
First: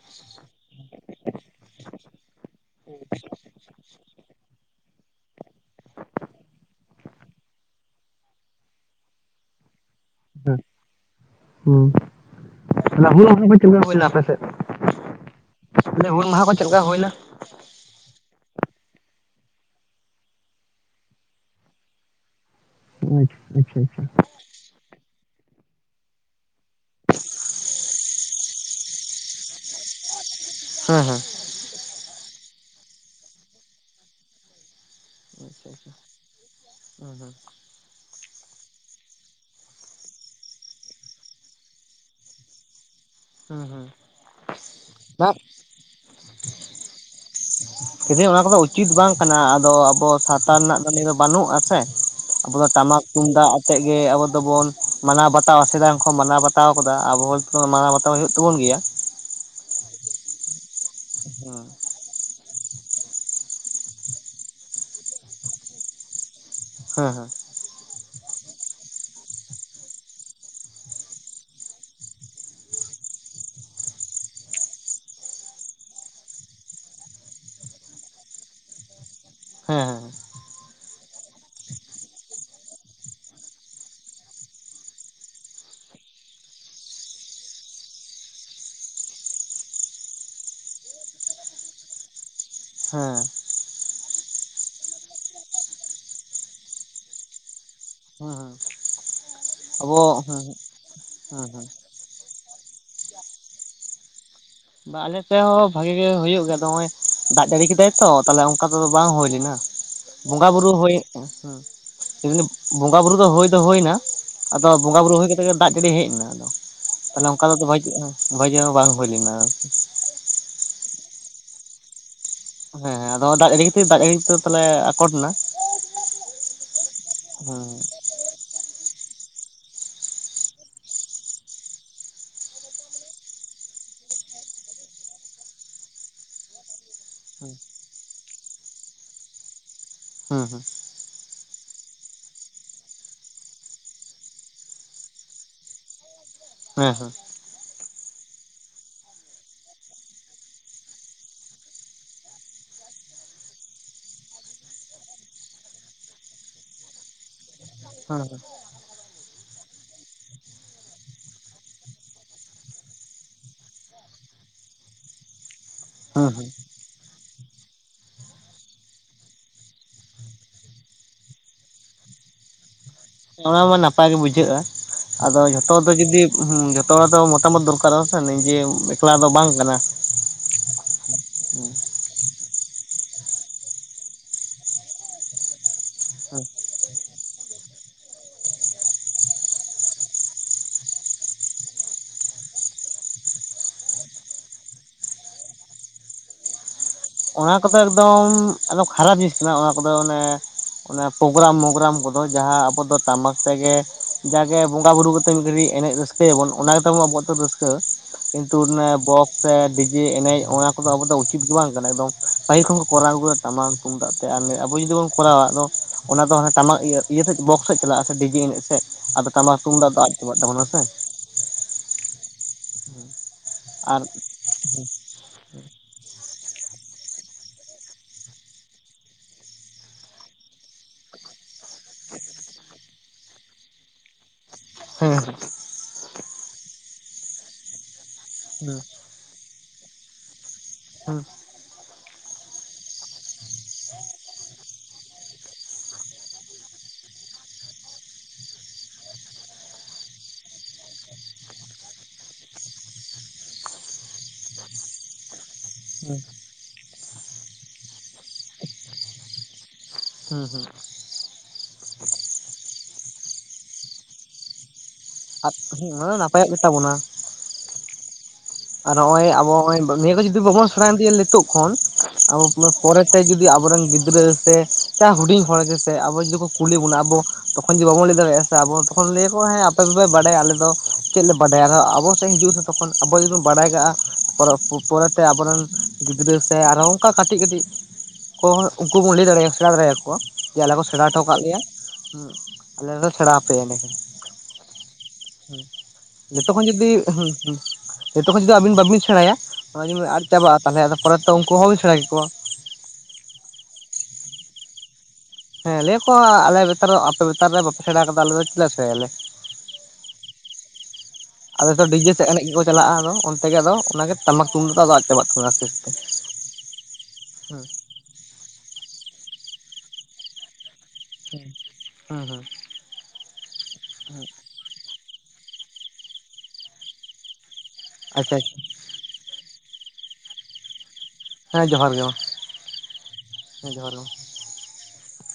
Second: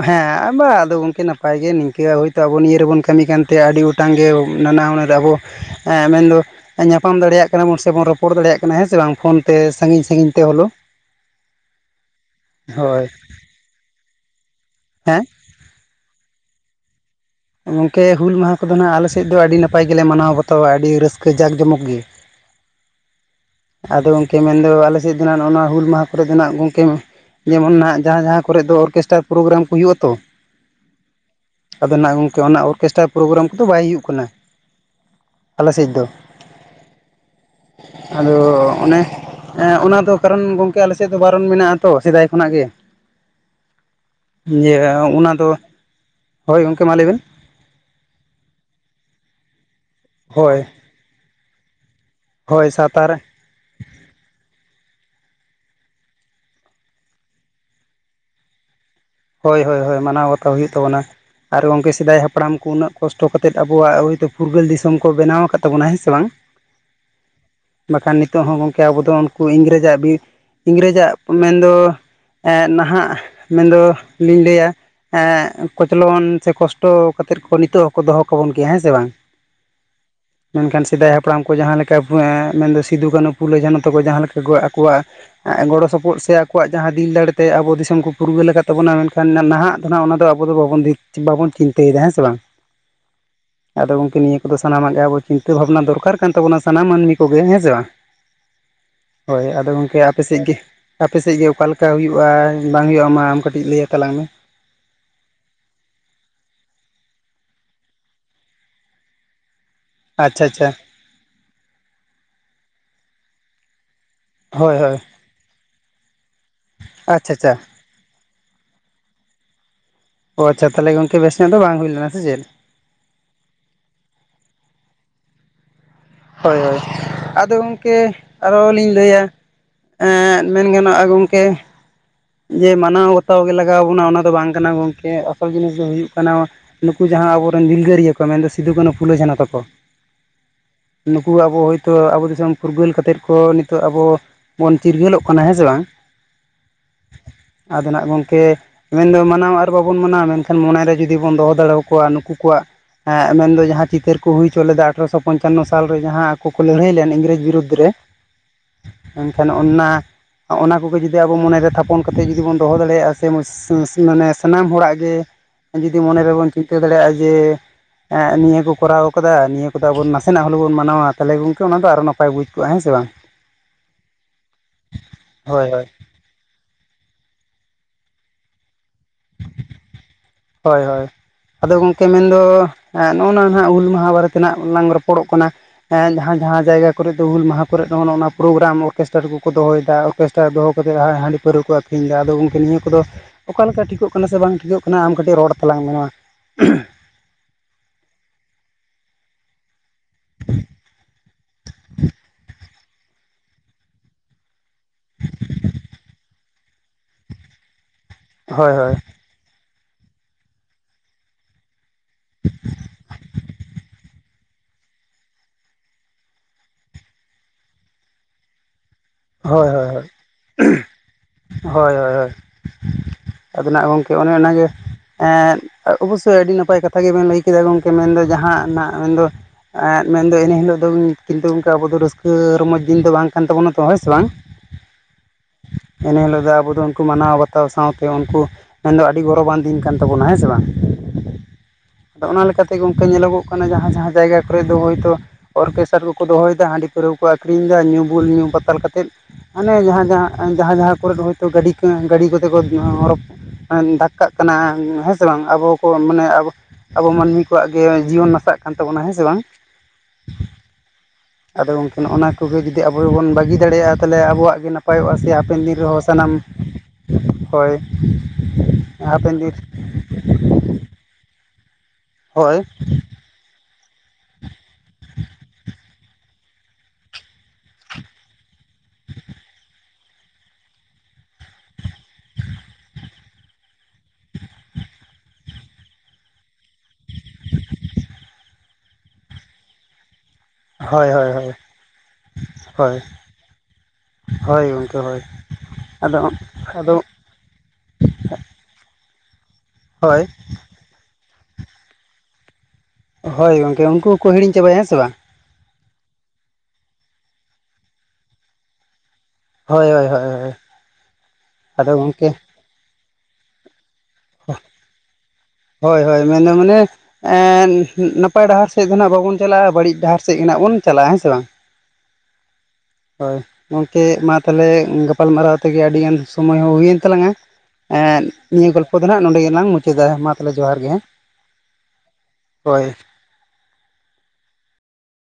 ᱦᱮᱸ, ᱵᱟᱝ ᱟᱫᱚ ᱜᱚᱝᱠᱮ ᱱᱟᱯᱟᱭ ᱜᱮ ᱱᱤᱝᱠᱟᱹ ᱦᱳᱭᱛᱳ ᱟᱵᱚ ᱱᱤᱭᱟᱹ ᱨᱮᱵᱚᱱ ᱠᱟᱹᱢᱤ ᱠᱟᱱᱛᱮ ᱟᱹᱰᱤ ᱢᱤᱫᱴᱟᱝ ᱜᱮ ᱱᱟᱱᱟ ᱦᱩᱱᱟᱹᱨ ᱟᱵᱚ ᱢᱮᱱᱫᱚ ᱧᱟᱯᱟᱢ ᱫᱟᱲᱮᱭᱟᱜ ᱠᱟᱱᱟ ᱵᱚᱱ ᱥᱮ ᱵᱚᱱ ᱨᱚᱯᱚᱲ ᱫᱟᱲᱮᱭᱟᱜ ᱠᱟᱱᱟ ᱾ ᱦᱮᱸ ᱥᱮ ᱵᱟᱝ? ᱯᱷᱳᱱ ᱛᱮ ᱥᱟᱹᱜᱤᱧ ᱥᱟᱹᱜᱤᱧ ᱛᱮ ᱦᱚᱞᱮᱣ ᱦᱩᱸ, ᱦᱳᱭ ᱦᱩᱞ ᱢᱟᱦᱟ ᱪᱮᱫ ᱞᱮᱠᱟ ᱦᱩᱭᱮᱱᱟ ᱟᱯᱮ ᱥᱮᱫ? ᱦᱮᱸ ᱾ ᱦᱩᱞ ᱢᱟᱦᱟ ᱠᱚ ᱪᱮᱫᱞᱮᱠᱟ ᱦᱩᱭᱱᱟ? ᱜᱚᱝᱠᱮ ᱦᱩᱞ ᱢᱟᱦᱟ ᱠᱚᱫᱚ ᱦᱟᱸᱜ ᱟᱞᱮ ᱥᱮᱫ ᱫᱚ, ᱟᱹᱰᱤ ᱱᱟᱯᱟᱭ ᱜᱮᱞᱮ ᱢᱟᱱᱟᱣ ᱵᱟᱛᱟᱣᱟ ᱟᱹᱰᱤ ᱨᱟᱹᱥᱠᱟᱹ ᱡᱟᱠ ᱡᱚᱢᱚᱠ ᱜᱮ ᱾ ᱟᱪᱪᱷᱟ ᱟᱪᱪᱷᱟ ᱟᱪᱪᱷᱟ ᱾ ᱪᱮ ᱢᱮᱱ ᱫᱚ ᱟᱞᱮ ᱥᱮᱫ ᱫᱚ ᱱᱚᱜᱼᱚᱱᱟ ᱦᱩᱞ ᱢᱟᱦᱟ ᱠᱚᱨᱮ ᱫᱚ ᱱᱟᱜ ᱜᱚᱝᱠᱮ ᱡᱮᱢᱚᱱ ᱱᱟᱦᱜ ᱡᱟᱦᱟᱸ ᱡᱟᱦᱟᱸ ᱠᱚᱨᱮ ᱫᱚ ᱚᱨᱠᱮᱥᱴᱨᱟ ᱯᱨᱳᱜᱨᱟᱢ ᱠᱚ ᱦᱩᱭᱩᱜᱼᱟ ᱛᱚ ᱾ ᱦᱮᱸ ᱦᱮᱸ ᱟᱫᱚ ᱱᱟᱜ ᱜᱚᱝᱠᱮ ᱚᱱᱟ ᱚᱨᱠᱮᱥᱴᱟᱨ ᱯᱨᱳᱜᱨᱟᱢ ᱠᱚᱫᱚ ᱵᱟᱭ ᱦᱩᱭᱩᱜ ᱠᱟᱱᱟ ᱟᱞᱮ ᱥᱮᱫ ᱫᱚ ᱾ ᱦᱩᱸ ᱦᱩᱸ ᱾ ᱟᱫᱚ ᱚᱱᱮ ᱦᱮᱸ, ᱚᱱᱟ ᱫᱚ ᱠᱟᱨᱚᱱ ᱜᱚᱝᱠᱮ ᱟᱞᱮ ᱥᱮᱫ ᱫᱚ ᱵᱟᱨᱚᱱ ᱢᱮᱱᱟᱜᱼᱟ ᱛᱚ ᱥᱮᱫᱟᱭ ᱠᱷᱚᱱᱟᱜ ᱜᱮ ᱾ ᱦᱮᱸ ᱦᱮᱸ ᱤᱭᱟᱹ ᱚᱱᱟ ᱵᱟᱝ ᱫᱚ ᱦᱳᱭ ᱜᱚᱝᱠᱮ, ᱢᱟ ᱞᱟᱹᱭ ᱵᱮᱱ? ᱠᱤᱱᱛᱩ ᱚᱱᱟ ᱠᱚᱫᱚ ᱩᱪᱤᱛ ᱵᱟᱝ ᱠᱟᱱᱟ ᱟᱫᱚ ᱟᱵᱚ ᱥᱟᱶᱛᱟ ᱦᱳᱭ ᱨᱮᱱᱟᱜ ᱫᱚ ᱱᱤᱭᱟᱹ ᱫᱚ ᱵᱟᱹᱱᱩᱜ ᱟᱥᱮ ᱾ ᱟᱵᱚ ᱫᱚ ᱦᱳᱭ ᱴᱟᱢᱟᱠ ᱥᱟᱶᱛᱟ ᱨᱮ ᱛᱩᱢᱫᱟᱜ ᱠᱟᱛᱮ ᱜᱮ ᱟᱵᱚ ᱫᱚᱵᱚᱱ ᱢᱟᱱᱟᱣ ᱵᱟᱛᱟᱣᱟ, ᱥᱮᱫᱟᱭ ᱠᱷᱚᱱ ᱢᱟᱱᱟᱣ ᱵᱟᱛᱟᱣ ᱠᱟᱫᱟ, ᱟᱵᱚ ᱦᱚᱲ ᱢᱟᱱᱟᱣ ᱵᱟᱛᱟᱣ ᱦᱩᱭᱩᱜ ᱛᱟᱵᱚᱱ ᱜᱮᱭᱟ ᱾ ᱦᱳᱭ ᱦᱳᱭ ᱦᱳᱭ ᱢᱟᱱᱟᱣ ᱵᱟᱛᱟᱣ ᱦᱩᱭᱩᱜ ᱛᱟᱵᱚᱱᱟ ᱾ ᱦᱮᱸ ᱟᱨ ᱜᱚᱝᱠᱮ ᱥᱮᱫᱟᱭ ᱦᱟᱯᱲᱟᱢ ᱠᱚ ᱩᱱᱟᱹᱜ ᱠᱚᱥᱴᱚ ᱠᱟᱛᱮᱫ ᱟᱵᱚᱣᱟᱜ ᱦᱚᱭᱛᱳ ᱯᱷᱩᱨᱜᱟᱹᱞ ᱫᱤᱥᱚᱢ ᱠᱚ ᱵᱮᱱᱟᱣ ᱟᱠᱟᱫ ᱛᱟᱵᱚᱱᱟ ᱾ ᱦᱮᱸ ᱥᱮ ᱵᱟᱝ? ᱦᱮᱸ ᱦᱮᱸ᱾ ᱵᱟᱠᱷᱟᱱ ᱱᱤᱛᱚᱜ ᱦᱚᱸ ᱜᱚᱝᱠᱮ ᱟᱵᱚ ᱩᱱᱠᱩ ᱤᱝᱨᱮᱡᱟᱜ ᱵᱤᱨ ᱤᱝᱨᱮᱡᱟᱜ ᱢᱮᱱ ᱫᱚ ᱮᱸ ᱱᱟᱦᱟᱸᱜ ᱢᱮᱱ ᱫᱚ ᱞᱤᱧ ᱞᱟᱹᱭᱟ ᱦᱮᱸ ᱠᱚᱪᱞᱚᱱ ᱥᱮ ᱠᱚᱥᱴᱚ ᱠᱟᱛᱮᱫ ᱠᱚ ᱱᱤᱛᱚᱜ ᱦᱚᱸᱠᱚ ᱫᱚᱦᱚ ᱠᱟᱵᱚᱱ ᱜᱮᱭᱟ ᱦᱮᱸ ᱥᱮ ᱵᱟᱝ ᱦᱮᱸ ᱢᱮᱱᱠᱷᱟᱱ ᱥᱮᱫᱟᱭ ᱦᱟᱯᱲᱟᱢ ᱠᱚ ᱡᱟᱦᱟᱸ ᱞᱮᱠᱟ ᱢᱮᱱᱫᱚ ᱥᱤᱫᱩᱼ ᱠᱟᱹᱱᱦᱩ ᱯᱩᱞᱟᱹ ᱡᱷᱟᱱᱚ ᱛᱟᱠᱚ ᱡᱟᱦᱟᱸ ᱞᱮᱠᱟ ᱠᱚ ᱟᱠᱚᱣᱟᱜ ᱜᱚᱲᱚ ᱥᱚᱯᱚᱦᱚᱫ ᱥᱮ ᱟᱠᱚᱣᱟᱜ ᱡᱟᱦᱟᱸ ᱫᱤᱞ ᱫᱟᱲᱮᱛᱮ ᱟᱵᱚ ᱫᱤᱥᱚᱢ ᱠᱚ ᱯᱷᱩᱨᱜᱟᱹᱞ ᱟᱠᱟᱫ ᱛᱟᱵᱚᱱᱟ ᱢᱮᱱᱠᱷᱟᱱ ᱮᱱᱠᱷᱟᱱ ᱱᱟᱦᱟᱸᱜ ᱫᱚᱱᱟᱜ ᱚᱱᱟ ᱫᱚ ᱟᱵᱚ ᱫᱚ ᱵᱟ ᱵᱟᱵᱚᱱ ᱪᱤᱱᱛᱟᱹᱭᱮᱫᱟ ᱦᱮᱸ ᱥᱮ ᱵᱟᱝ ᱦᱮᱸ ᱟᱫᱚ ᱜᱚᱢᱠᱮ ᱱᱤᱭᱟᱹ ᱠᱚᱫᱚ ᱥᱟᱱᱟᱢᱟᱜ ᱜᱮ ᱟᱵᱚ ᱪᱤᱱᱛᱟᱹ ᱵᱷᱟᱵᱽᱱᱟ ᱫᱚᱨᱠᱟᱨ ᱠᱟᱱ ᱛᱟᱵᱚᱱᱟ ᱥᱟᱱᱟᱢ ᱢᱟᱹᱱᱢᱤ ᱠᱚᱜᱮ ᱦᱮᱸ ᱥᱮ ᱵᱟᱝ ᱦᱩᱸ [inaudible] ᱦᱳᱭ ᱟᱫᱚ ᱜᱚᱢᱠᱮ ᱟᱯᱮ ᱥᱮᱫ ᱜᱮ ᱟᱯᱮ ᱥᱮᱫ ᱦᱮᱸ ᱜᱮ ᱚᱠᱟ ᱦᱮᱸ ᱞᱮᱠᱟ ᱦᱩᱭᱩᱜᱼᱟ, ᱵᱟᱝ ᱦᱩᱭᱩᱜᱼᱟ‌, ‌ᱢᱟ ᱟᱢ ᱠᱟᱹᱴᱤᱡ ᱞᱟᱹᱭ ᱛᱟᱞᱟᱝ ᱢᱮ ᱾ ᱵᱟ ᱟᱞᱮ ᱥᱮᱫ ᱦᱚᱸ ᱵᱷᱟᱜᱤ ᱜᱮ ᱦᱩᱭᱩᱜ ᱜᱮᱭᱟ ᱾ᱟᱫᱚ ᱱᱚᱜᱼᱚᱭ ᱫᱟᱜ ᱡᱟᱹᱲᱤ ᱠᱮᱫᱟᱭ ᱛᱚ ᱛᱟᱦᱞᱮ ᱚᱱᱠᱟ ᱛᱚ ᱵᱟᱝ ᱦᱩᱭ ᱞᱮᱱᱟ ᱾ ᱵᱚᱸᱜᱟ ᱟᱪᱪᱷᱟ ᱵᱩᱨᱩ ᱟᱪᱪᱷᱟ ᱦᱩᱭᱱᱟ ᱵᱚᱸᱜᱟ ᱵᱩᱨᱩ ᱫᱚ ᱦᱩᱭ ᱫᱚ ᱦᱩᱭᱱᱟ ᱟᱫᱚ ᱦᱳᱭ ᱦᱳᱭ ᱵᱚᱸᱜᱟ ᱵᱩᱨᱩ ᱦᱩᱭ ᱠᱟᱛᱮᱜ ᱜᱮ ᱫᱟᱜ ᱡᱟᱹᱲᱤ ᱦᱮᱡ ᱮᱱᱟ ᱟᱫᱚ ᱛᱟᱦᱮ ᱟᱪᱪᱷᱟ ᱚᱱᱠᱟ ᱟᱪᱪᱷᱟ ᱫᱚ [unintelligible] ᱦᱚᱸ ᱵᱟᱝ ᱦᱩᱭ ᱞᱮᱱᱟ ᱚ ᱟᱪᱪᱷᱟ ᱛᱟᱦᱚᱞᱮ ᱜᱚᱢᱠᱮ ᱵᱮᱥ ᱧᱚᱜ ᱫᱚ ᱵᱟᱝ ᱦᱩᱭ ᱞᱮᱱᱟ ᱥᱮ ᱪᱮᱫ ᱦᱮᱸ ᱦᱮᱸ ᱟᱫᱚ ᱫᱟᱜ ᱡᱟᱹᱲᱤ ᱠᱷᱟᱹᱛᱤᱨ ᱫᱟᱜ ᱡᱟᱹᱲᱤ [inaudible] ᱠᱟᱛᱮ ᱛᱟᱦᱚᱞᱮ ᱟᱠᱚᱴ ᱮᱱᱟ ᱦᱳᱭ ᱦᱳᱭ ᱟᱫᱚ ᱦᱮᱸ ᱜᱚᱢᱠᱮ ᱟᱨᱚ ᱞᱤᱧ ᱞᱟᱹᱭᱟ ᱢᱮᱱ ᱜᱟᱱᱚᱜᱼᱟ ᱜᱚᱝᱠᱮ ᱡᱮ ᱢᱟᱱᱟᱣ ᱵᱟᱛᱟᱣ ᱜᱮ ᱞᱟᱜᱟᱣ ᱵᱚᱱᱟ ᱚᱱᱟ ᱫᱚ ᱵᱟᱝ ᱠᱟᱱᱟ ᱜᱚᱝᱠᱮ ᱟᱥᱚᱞ ᱡᱤᱱᱤᱥ ᱫᱚ ᱦᱩᱭᱩᱜ ᱠᱟᱱᱟ ᱱᱩᱠᱩ ᱡᱟᱦᱟᱸ ᱟᱵᱚᱨᱮᱱ ᱫᱤᱞᱜᱟᱹᱨᱤᱭᱟᱹ ᱠᱚ ᱢᱮᱱᱫᱚ ᱥᱤᱫᱩᱼ ᱠᱟᱹᱱᱩ ᱯᱷᱩᱞᱟᱹ ᱡᱷᱟᱱᱚ ᱛᱟᱠᱚ ᱦᱮᱸ ᱦᱮᱸ ᱱᱩᱠᱩ ᱟᱵᱚ ᱦᱚᱭᱛᱳ ᱟᱵᱚ ᱫᱤᱥᱚᱢ ᱯᱷᱩᱨᱜᱟᱹᱞ ᱠᱟᱛᱮᱫ ᱠᱚ ᱱᱤᱛᱚᱜ ᱟᱵᱚ ᱵᱚᱱ ᱪᱤᱨᱜᱟᱹᱞᱚᱜ ᱠᱟᱱᱟ ᱦᱮᱸ ᱥᱮ ᱵᱟᱝ ᱦᱮᱸ ᱦᱮᱸ ᱟᱫᱚ ᱱᱟᱜ ᱜᱚᱢᱠᱮ ᱢᱮᱱᱫᱚ ᱢᱟᱱᱟᱣ ᱟᱨ ᱵᱟᱵᱚᱱ ᱢᱟᱱᱟᱣᱟ ᱢᱮᱱᱠᱷᱟᱱ ᱢᱚᱱᱮᱨᱮ ᱡᱩᱫᱤ ᱵᱚᱱ ᱫᱚᱦᱚ ᱫᱟᱲᱮᱭᱟᱠᱚᱣᱟ ᱱᱩᱠᱩ ᱠᱚᱣᱟᱜ ᱢᱮᱱᱫᱚ ᱡᱟᱦᱟᱸ ᱪᱤᱛᱟᱹᱨ ᱠᱚ ᱦᱩᱭᱪᱚ ᱞᱮᱫᱟ ᱟᱴᱷᱨᱚᱥᱚ ᱯᱚᱧᱪᱟᱱᱱᱚ ᱥᱟᱞ ᱨᱮ ᱡᱟᱦᱟᱸ ᱟᱠᱚ ᱠᱚ ᱞᱟᱹᱲᱦᱟᱹᱭ ᱞᱮᱱ ᱤᱝᱨᱮᱡᱽ ᱵᱤᱨᱩᱫᱽ ᱨᱮ ᱦᱮᱸ ᱢᱮᱱᱠᱷᱟᱱ ᱚᱱᱟ ᱚᱱᱟ ᱠᱚᱜᱮ ᱡᱩᱫᱤ ᱟᱵᱚ ᱢᱚᱱᱮᱨᱮ ᱛᱷᱟᱯᱚᱱ ᱠᱟᱛᱮ ᱡᱩᱫᱤ ᱵᱚᱱ ᱫᱚᱦᱚ ᱫᱟᱲᱮᱭᱟᱜᱼᱟ ᱥᱮ ᱢᱟᱱᱮ ᱥᱟᱱᱟᱢ ᱦᱚᱲᱟᱜ ᱜᱮ ᱡᱩᱫᱤ ᱢᱚᱱᱮ ᱦᱮᱸ ᱦᱮᱸ ᱨᱮᱵᱚᱱ ᱴᱤᱠᱟᱹᱣ ᱫᱟᱲᱮᱭᱟᱜᱼᱟ ᱡᱮ ᱱᱤᱭᱟᱹ ᱠᱚ ᱠᱚᱨᱟᱣ ᱟᱠᱟᱫᱟ ᱱᱤᱭᱟᱹ ᱠᱚᱫᱚ ᱟᱵᱚ ᱱᱟᱥᱮᱱᱟᱜ ᱦᱚᱞᱮ ᱵᱚᱱ ᱢᱟᱱᱟᱣᱟ ᱛᱟᱦᱚᱞᱮ ᱜᱚᱝᱠᱮ ᱚᱱᱟᱫᱚ ᱟᱨᱚ ᱱᱟᱯᱟᱭ ᱵᱩᱡᱽ ᱠᱚᱜᱼᱟ ᱦᱮᱸ ᱥᱮ ᱵᱟᱝ ᱚᱱᱟ ᱢᱟ ᱱᱟᱯᱟᱭ ᱜᱮ ᱵᱩᱡᱷᱟᱹᱜᱼᱟ ᱟᱫᱚ ᱦᱳᱭ ᱡᱷᱚᱛᱚ ᱦᱳᱭ ᱫᱚ ᱡᱩᱫᱤ ᱦᱩ ᱡᱷᱚᱛᱚ ᱦᱚᱲᱟᱜ ᱫᱚ ᱢᱚᱛᱟᱢᱚᱛ ᱫᱚᱨᱠᱟᱨᱚᱜ ᱥᱮ ᱡᱮ ᱮᱠᱞᱟ ᱫᱚ ᱵᱟᱝ ᱠᱟᱱᱟ ᱦᱳᱭ ᱦᱳᱭ ᱟᱫᱚ ᱜᱚᱢᱠᱮ ᱢᱮᱱᱫᱚ ᱱᱚᱜᱼᱚ ᱱᱟ ᱦᱟᱹᱜ ᱦᱩᱞ ᱢᱟᱦᱟ ᱵᱟᱨᱮᱛᱮ ᱦᱟᱸᱜ ᱞᱟᱝ ᱨᱚᱯᱚᱲᱚᱜ ᱠᱟᱱᱟ ᱦᱮᱸ ᱡᱟᱦᱟᱸ ᱡᱟᱦᱟᱸ ᱡᱟᱭᱜᱟ ᱠᱚᱨᱮ ᱫᱚ ᱦᱩᱞ ᱢᱟᱦᱟ ᱠᱚᱨᱮ ᱫᱚ ᱚᱱᱟ ᱯᱨᱳᱜᱨᱟᱢ ᱚᱨᱠᱮᱥᱴᱟᱨ ᱠᱚᱠᱚ ᱫᱚᱦᱚᱭᱮᱫᱟ ᱚᱨᱠᱮᱥᱴᱟᱨ ᱫᱚᱦᱚ ᱠᱟᱛᱮᱫ ᱦᱟᱺᱰᱤ ᱯᱟᱹᱣᱨᱟᱹ ᱠᱚ ᱟᱹᱠᱷᱨᱤᱧ ᱮᱫᱟ ᱟᱫᱚ ᱜᱚᱢᱠᱮ ᱱᱤᱭᱟᱹ ᱠᱚᱫᱚ ᱚᱠᱟ ᱞᱮᱠᱟ ᱴᱷᱤᱠᱚᱜ ᱠᱟᱱᱟ ᱥᱮ ᱵᱟᱝ ᱴᱷᱤᱠᱚᱜ ᱠᱟᱱᱟ ᱟᱢ ᱠᱟᱹᱴᱤᱡ ᱨᱚᱲ ᱛᱟᱞᱟᱝ ᱢᱮ ᱢᱟ ᱚᱱᱟ ᱠᱚᱫᱚ ᱮᱠᱫᱚᱢ ᱟᱫᱚ ᱠᱷᱟᱨᱟᱯ ᱡᱤᱱᱤᱥ ᱠᱟᱱᱟ ᱚᱱᱟ ᱠᱚᱫᱚ ᱚᱱᱮ ᱚᱱᱮ ᱯᱨᱳᱜᱨᱟᱢ ᱢᱳᱜᱨᱟᱢ ᱠᱚᱫᱚ ᱡᱟᱦᱟᱸ ᱟᱵᱚᱫᱚ ᱴᱟᱢᱟᱠ ᱛᱮᱜᱮ ᱡᱟᱜᱮ ᱵᱚᱸᱜᱟ ᱵᱩᱨᱩ ᱠᱟᱛᱮᱫ ᱢᱤᱫ ᱜᱷᱟᱹᱲᱤᱡ ᱮᱱᱮᱡ ᱨᱟᱹᱥᱠᱟᱹᱭᱟᱵᱚᱱ ᱚᱱᱟ ᱜᱮ ᱛᱟᱵᱚᱱ ᱟᱵᱚᱣᱟᱜ ᱫᱚ ᱨᱟᱹᱥᱠᱟᱹ ᱫᱚ ᱠᱤᱱᱛᱩ ᱦᱳᱭ ᱦᱳᱭ ᱵᱚᱠᱥ ᱥᱮ ᱰᱤᱡᱮ ᱮᱱᱮᱡ ᱚᱱᱟ ᱠᱚᱫᱚ ᱟᱵᱚ ᱫᱚ ᱩᱪᱤᱛ ᱜᱮ ᱵᱟᱝ ᱠᱟᱱᱟ ᱮᱠᱫᱚᱢ ᱯᱟᱹᱦᱤᱞ ᱠᱷᱚᱱ ᱠᱚ ᱠᱚᱨᱟᱣ ᱟᱹᱜᱩᱫᱟ ᱴᱟᱢᱟᱠ ᱛᱩᱢᱫᱟᱜ ᱛᱮ ᱟᱨ ᱟᱵᱚ ᱡᱩᱫᱤ ᱵᱚᱱ ᱠᱚᱨᱟᱣᱟ ᱟᱫᱚ ᱚᱱᱟ ᱫᱚ ᱦᱟᱱᱮ ᱴᱟᱢᱟᱠ ᱤᱭᱟᱹ ᱤᱭᱟᱹ ᱥᱮᱫ ᱵᱚᱠᱥ ᱥᱮᱫ ᱪᱟᱞᱟᱜᱼᱟ ᱥᱮ ᱰᱤᱡᱮ ᱮᱱᱮᱡ ᱥᱮᱫ ᱟᱫᱚ ᱴᱟᱢᱟᱠ ᱦᱳᱭ ᱦᱳᱭ ᱛᱩᱢᱫᱟᱜ ᱫᱚ ᱟᱫ ᱪᱟᱵᱟᱜ ᱛᱟᱵᱚᱱᱟ ᱥᱮ ᱦᱳᱭ ᱦᱳᱭ ᱦᱳᱭ ᱟᱫᱚ ᱱᱟᱜ ᱟᱨ ᱜᱚᱢᱠᱮ ᱚᱱᱮ ᱚᱱᱟᱜᱮ ᱚᱵᱚᱥᱥᱳᱭ ᱟᱹᱰᱤ ᱱᱟᱯᱟᱭ ᱠᱟᱛᱷᱟ ᱜᱮᱵᱮᱱ ᱞᱟᱹᱭ ᱠᱮᱫᱟ ᱜᱚᱢᱠᱮ ᱢᱮᱱᱫᱚ ᱡᱟᱦᱟᱸ ᱱᱟᱜ ᱢᱮᱱᱫᱚ ᱢᱮᱱᱫᱚ ᱤᱱᱟᱹ ᱦᱤᱞᱳᱜ ᱫᱚ ᱠᱤᱱᱛᱩ ᱚᱱᱠᱟ ᱟᱵᱚ ᱫᱚ ᱨᱟᱹᱥᱠᱟᱹ ᱨᱚᱢᱚᱡᱽ ᱫᱤᱱ ᱫᱚ ᱵᱟᱝ ᱠᱟᱱ ᱛᱟᱵᱚᱱᱟ ᱛᱚ ᱦᱳᱭ ᱥᱮ ᱵᱟᱝ ᱦᱮᱸ ᱮᱱᱮ ᱦᱤᱞᱚᱹᱜ ᱫᱚ ᱟᱵᱚ ᱫᱚ ᱩᱱᱠᱩ ᱢᱟᱱᱟᱣ ᱵᱟᱛᱟᱣ ᱥᱟᱶᱛᱮ ᱩᱱᱠᱩ ᱢᱮᱱ ᱫᱚ ᱟᱹᱰᱤ ᱜᱚᱨᱚᱵᱟᱱ ᱫᱤᱱ ᱠᱟᱱ ᱛᱟᱵᱚᱱᱟ ᱦᱮᱸ ᱥᱮ ᱵᱟᱝ ᱦᱮᱸ ᱫᱚ ᱚᱱᱟ ᱞᱮᱠᱟ ᱛᱮ ᱜᱟᱝᱠᱮ ᱧᱮᱞᱚᱜᱚᱜ ᱠᱟᱱᱟ ᱡᱟᱦᱟᱸᱼ ᱡᱟᱦᱟᱸ ᱡᱟᱭᱜᱟ ᱠᱚᱨᱮ ᱫᱚ ᱦᱳᱭᱛᱳ ᱚᱨᱠᱮᱥᱴᱟᱨ ᱠᱚᱠᱚ ᱫᱚᱦᱚᱭᱮᱫᱟ ᱦᱟᱺᱰᱤ ᱯᱟᱹᱣᱨᱟᱹ ᱠᱚ ᱟᱠᱷᱨᱤᱧᱮᱫᱟ ᱧᱩ ᱵᱩᱞ ᱧᱩ ᱯᱟᱛ ᱢᱟᱛᱟᱞ ᱠᱟᱛᱮᱫ ᱦᱟᱱᱮ ᱡᱟᱦᱟᱸ ᱡᱟᱦᱟᱸ ᱡᱟᱦᱟᱸ ᱡᱟᱦᱟᱸ ᱠᱚᱨᱮᱫ ᱦᱭᱛᱚ ᱜᱟᱹᱰᱤ ᱠᱚ ᱜᱟᱹᱰᱤ ᱠᱚᱛᱮ ᱠᱚ ᱦᱚᱨᱚᱜ ᱦᱮᱸ ᱫᱷᱟᱠᱟᱜ ᱠᱟᱱᱟ ᱦᱮᱸ ᱥᱮ ᱵᱟᱝ ᱟᱵᱚ ᱠᱚ ᱢᱟᱱᱮ ᱟᱵᱚ ᱟᱵᱚ ᱢᱟᱹᱱᱢᱤ ᱠᱚᱣᱟᱜ ᱜᱮ ᱡᱤᱭᱚᱱ ᱱᱟᱥᱟᱜ ᱠᱟᱱ ᱛᱟᱵᱚᱱᱟ ᱦᱮᱸ ᱥᱮ ᱵᱟᱝ ᱦᱮᱸ ᱦᱮᱸ ᱟᱫᱚ ᱜᱚᱝᱠᱮ ᱱᱚᱜᱼᱚ‌ ᱱᱚᱣᱟ ᱠᱚᱜᱮ ᱡᱩᱫᱤ ᱟᱵᱚ ᱜᱮᱵᱚᱱ ᱵᱟᱹᱜᱤ ᱫᱟᱲᱮᱭᱟᱜᱼᱟ ᱛᱟᱦᱚᱞᱮ ᱟᱵᱚᱣᱟᱜ ᱜᱮ ᱱᱟᱯᱟᱭᱚᱜᱼᱟ ᱥᱮ ᱟᱨ ᱦᱟᱯᱮᱱ ᱫᱤᱱ ᱦᱮᱸ ᱨᱮᱦᱚᱸ ᱚᱱᱟ ᱫᱚ ᱥᱟᱱᱟᱢ ᱱᱟᱯᱟᱭᱚᱜ ᱜᱮᱛᱟ ᱵᱚᱱᱟ ᱦᱚᱭ ᱟᱨ ᱱᱚᱜᱼᱚᱭ ᱦᱟᱯᱮᱱ ᱫᱤᱱ ᱟᱵᱚ ᱱᱤᱭᱟᱹ ᱫᱚ ᱡᱩᱫᱤ ᱵᱟᱵᱚᱱ ᱥᱮᱬᱟ ᱤᱱᱫᱤᱭᱟ ᱱᱤᱛᱚᱜ ᱠᱷᱚᱱ ᱟᱵᱚ ᱦᱳᱭ [unintelligible] ᱯᱚᱨᱮ ᱛᱮ ᱡᱩᱫᱤ ᱟᱵᱚᱨᱮᱱ ᱜᱤᱫᱽᱨᱟᱹ ᱥᱮ ᱦᱩᱰᱤᱧ ᱦᱚᱲ ᱜᱮ ᱥᱮ ᱟᱵᱚ ᱡᱩᱫᱤ ᱠᱚ ᱠᱩᱞᱤ ᱵᱚᱱᱟ ᱟᱵᱚ ᱛᱚᱠᱷᱚᱱ ᱡᱩᱤ ᱵᱟᱵᱚᱱ ᱞᱟᱹᱭ ᱫᱟᱲᱮᱭᱟᱜᱼᱟ ᱟᱵᱚ ᱦᱚ ᱛᱚᱠᱷᱚᱱ ᱞᱟᱹᱭ ᱟᱠᱚᱣᱟ ᱦᱮ ᱟᱯᱮ ᱫᱚᱯᱮ ᱵᱟᱰᱟᱭᱟ ᱟᱞᱮ ᱫᱚ ᱪᱮᱫ ᱞᱮ ᱵᱟᱰᱟᱭᱟ ᱟᱨᱦᱚ ᱟᱵᱚ ᱥᱮᱫ ᱦᱤᱡᱩᱜᱼᱟ ᱥᱮ ᱛᱚᱠᱷᱚᱱ ᱟᱵᱚ ᱡᱩᱫᱤᱵᱚᱱ ᱵᱟᱲᱟᱭ ᱠᱟᱜᱼᱟ ᱯᱚᱨᱮ ᱛᱮ ᱟᱵᱚᱨᱮᱱ ᱜᱤᱫᱽᱨᱟᱹ ᱥᱮ ᱟᱨᱦᱚᱸ ᱚᱱᱠᱟ ᱠᱟᱹᱴᱤᱡ ᱠᱟᱹᱴᱤᱡ ᱠᱚ ᱩᱱᱠᱩ ᱵᱚᱱ ᱞᱟᱹᱭ ᱫᱟᱲᱮ ᱥᱮᱬᱟ ᱫᱟᱲᱮᱭᱟᱠᱚᱣᱟ ᱡᱮ ᱟᱞᱮ ᱠᱚ ᱥᱮᱬᱟ ᱦᱳᱭ ᱦᱚᱴᱚ ᱦᱳᱭ ᱠᱟᱜ ᱦᱳᱭ ᱞᱮᱭᱟ ᱟᱞᱮ ᱦᱳᱭ ᱞᱮ ᱥᱮᱬᱟ ᱟᱯᱮᱭᱟ ᱮᱸᱰᱮᱠᱷᱟᱱ ᱦᱳᱭ ᱜᱚᱢᱠᱮ ᱦᱳᱭ ᱟᱫᱚ ᱡᱚᱛᱚ ᱠᱷᱚᱱ ᱡᱩᱫᱤ ᱟᱫᱚ ᱡᱚᱛᱚ ᱠᱷᱚᱱ ᱡᱩᱫᱤ ᱟᱹᱵᱤᱱ ᱵᱟᱹᱵᱤᱱ ᱥᱮᱬᱟᱭᱟ ᱚᱱᱟ ᱡᱩᱫᱤ ᱦᱳᱭ ᱟᱫ ᱪᱟᱵᱟᱜᱼᱟ ᱛᱟᱦᱚᱞᱮ ᱟᱫᱚ ᱯᱚᱨᱮ ᱛᱮ ᱩᱱᱠᱩ ᱦᱚᱸ ᱵᱟᱹᱵᱤᱱ ᱥᱮᱬᱟ ᱠᱮᱠᱚᱣᱟ ᱾ ᱦᱳᱭ ᱜᱚᱝᱠᱮ ᱩᱱᱠᱩ ᱦᱚᱠᱚ ᱦᱤᱲᱤᱧ ᱪᱟᱵᱟᱭᱟ ᱦᱮᱸ ᱥᱮ ᱵᱟᱝ? ᱦᱮᱸ ᱞᱟᱹᱭᱟᱠᱚ ᱟᱞᱮ ᱵᱮᱛᱟᱨ ᱨᱮ ᱟᱯᱮ ᱵᱮᱛᱟᱨ ᱨᱮ ᱵᱟᱯᱮ ᱥᱮᱬᱟ ᱠᱟᱫᱟ ᱟᱞᱮ ᱫᱚ ᱪᱮᱫᱟᱜ ᱥᱮᱬᱟᱭᱟᱞᱮ ᱾ ᱦᱳᱭ ᱦᱳᱭ ᱦᱳᱭ ᱾ ᱱᱤᱛᱚᱜ ᱟᱫᱚ ᱰᱤᱡᱮ ᱥᱮᱫ ᱜᱚᱝᱠᱮ ᱮᱱᱮᱡ ᱜᱮᱠᱚ ᱪᱟᱞᱟᱜᱼᱟ ᱟᱫᱚ ᱚᱱᱛᱮ ᱜᱮ ᱟᱫᱚ ᱚᱱᱟᱜᱮ ᱴᱟᱢᱟᱠ ᱛᱩᱢᱫᱟᱜ ᱫᱚ ᱟᱫᱚ ᱟᱫ ᱪᱟᱵᱟᱜ ᱠᱟᱱᱟ ᱟᱥᱛᱮ ᱟᱥᱛᱮ ᱾ ᱢᱮᱱ ᱫᱚ ᱢᱟᱱᱮ ᱱᱟᱯᱟᱭ ᱰᱟᱦᱟᱨ ᱥᱮᱫ ᱫᱚ ᱱᱟ ᱦᱟᱜ ᱵᱟᱵᱚᱱ ᱪᱟᱞᱟᱜᱼᱟ ᱵᱟᱹᱲᱤᱡ ᱰᱟᱦᱟᱨ ᱥᱮᱫ ᱜᱮ ᱦᱟᱜ ᱵᱚᱱ ᱪᱟᱞᱟᱜᱼᱟ ᱥᱮ ᱵᱟᱝ ᱦᱮᱸ ᱦᱮᱸ ᱦᱳᱭ ᱜᱚᱢᱠᱮ ᱢᱟ ᱛᱟᱦᱚᱞᱮ ᱜᱟᱯᱟᱞᱢᱟᱨᱟᱣ ᱛᱮᱜᱮ ᱟᱹᱰᱤᱜᱟᱱ ᱥᱚᱢᱚᱭ ᱦᱚᱸ ᱦᱩᱭᱮᱱ ᱛᱟᱞᱟᱝᱟ ᱮᱸ ᱟᱪᱪᱷᱟ ᱟᱪᱪᱷᱟ ᱱᱤᱭᱟᱹ ᱜᱚᱞᱯᱚ ᱫᱚ ᱱᱟᱦᱟᱜ ᱱᱚᱰᱮ ᱜᱮᱞᱟᱝ ᱢᱩᱪᱟᱹᱫᱟ ᱾ ᱢᱟ ᱛᱟᱦᱞᱮ ᱡᱚᱦᱟᱨ ᱜᱮ ᱦᱮᱸ ᱦᱮᱸ ᱡᱚᱦᱟᱨ ᱜᱮ ᱦᱳᱭ ᱾ ᱦᱮᱸ ᱡᱚᱦᱟᱨ ᱜᱮ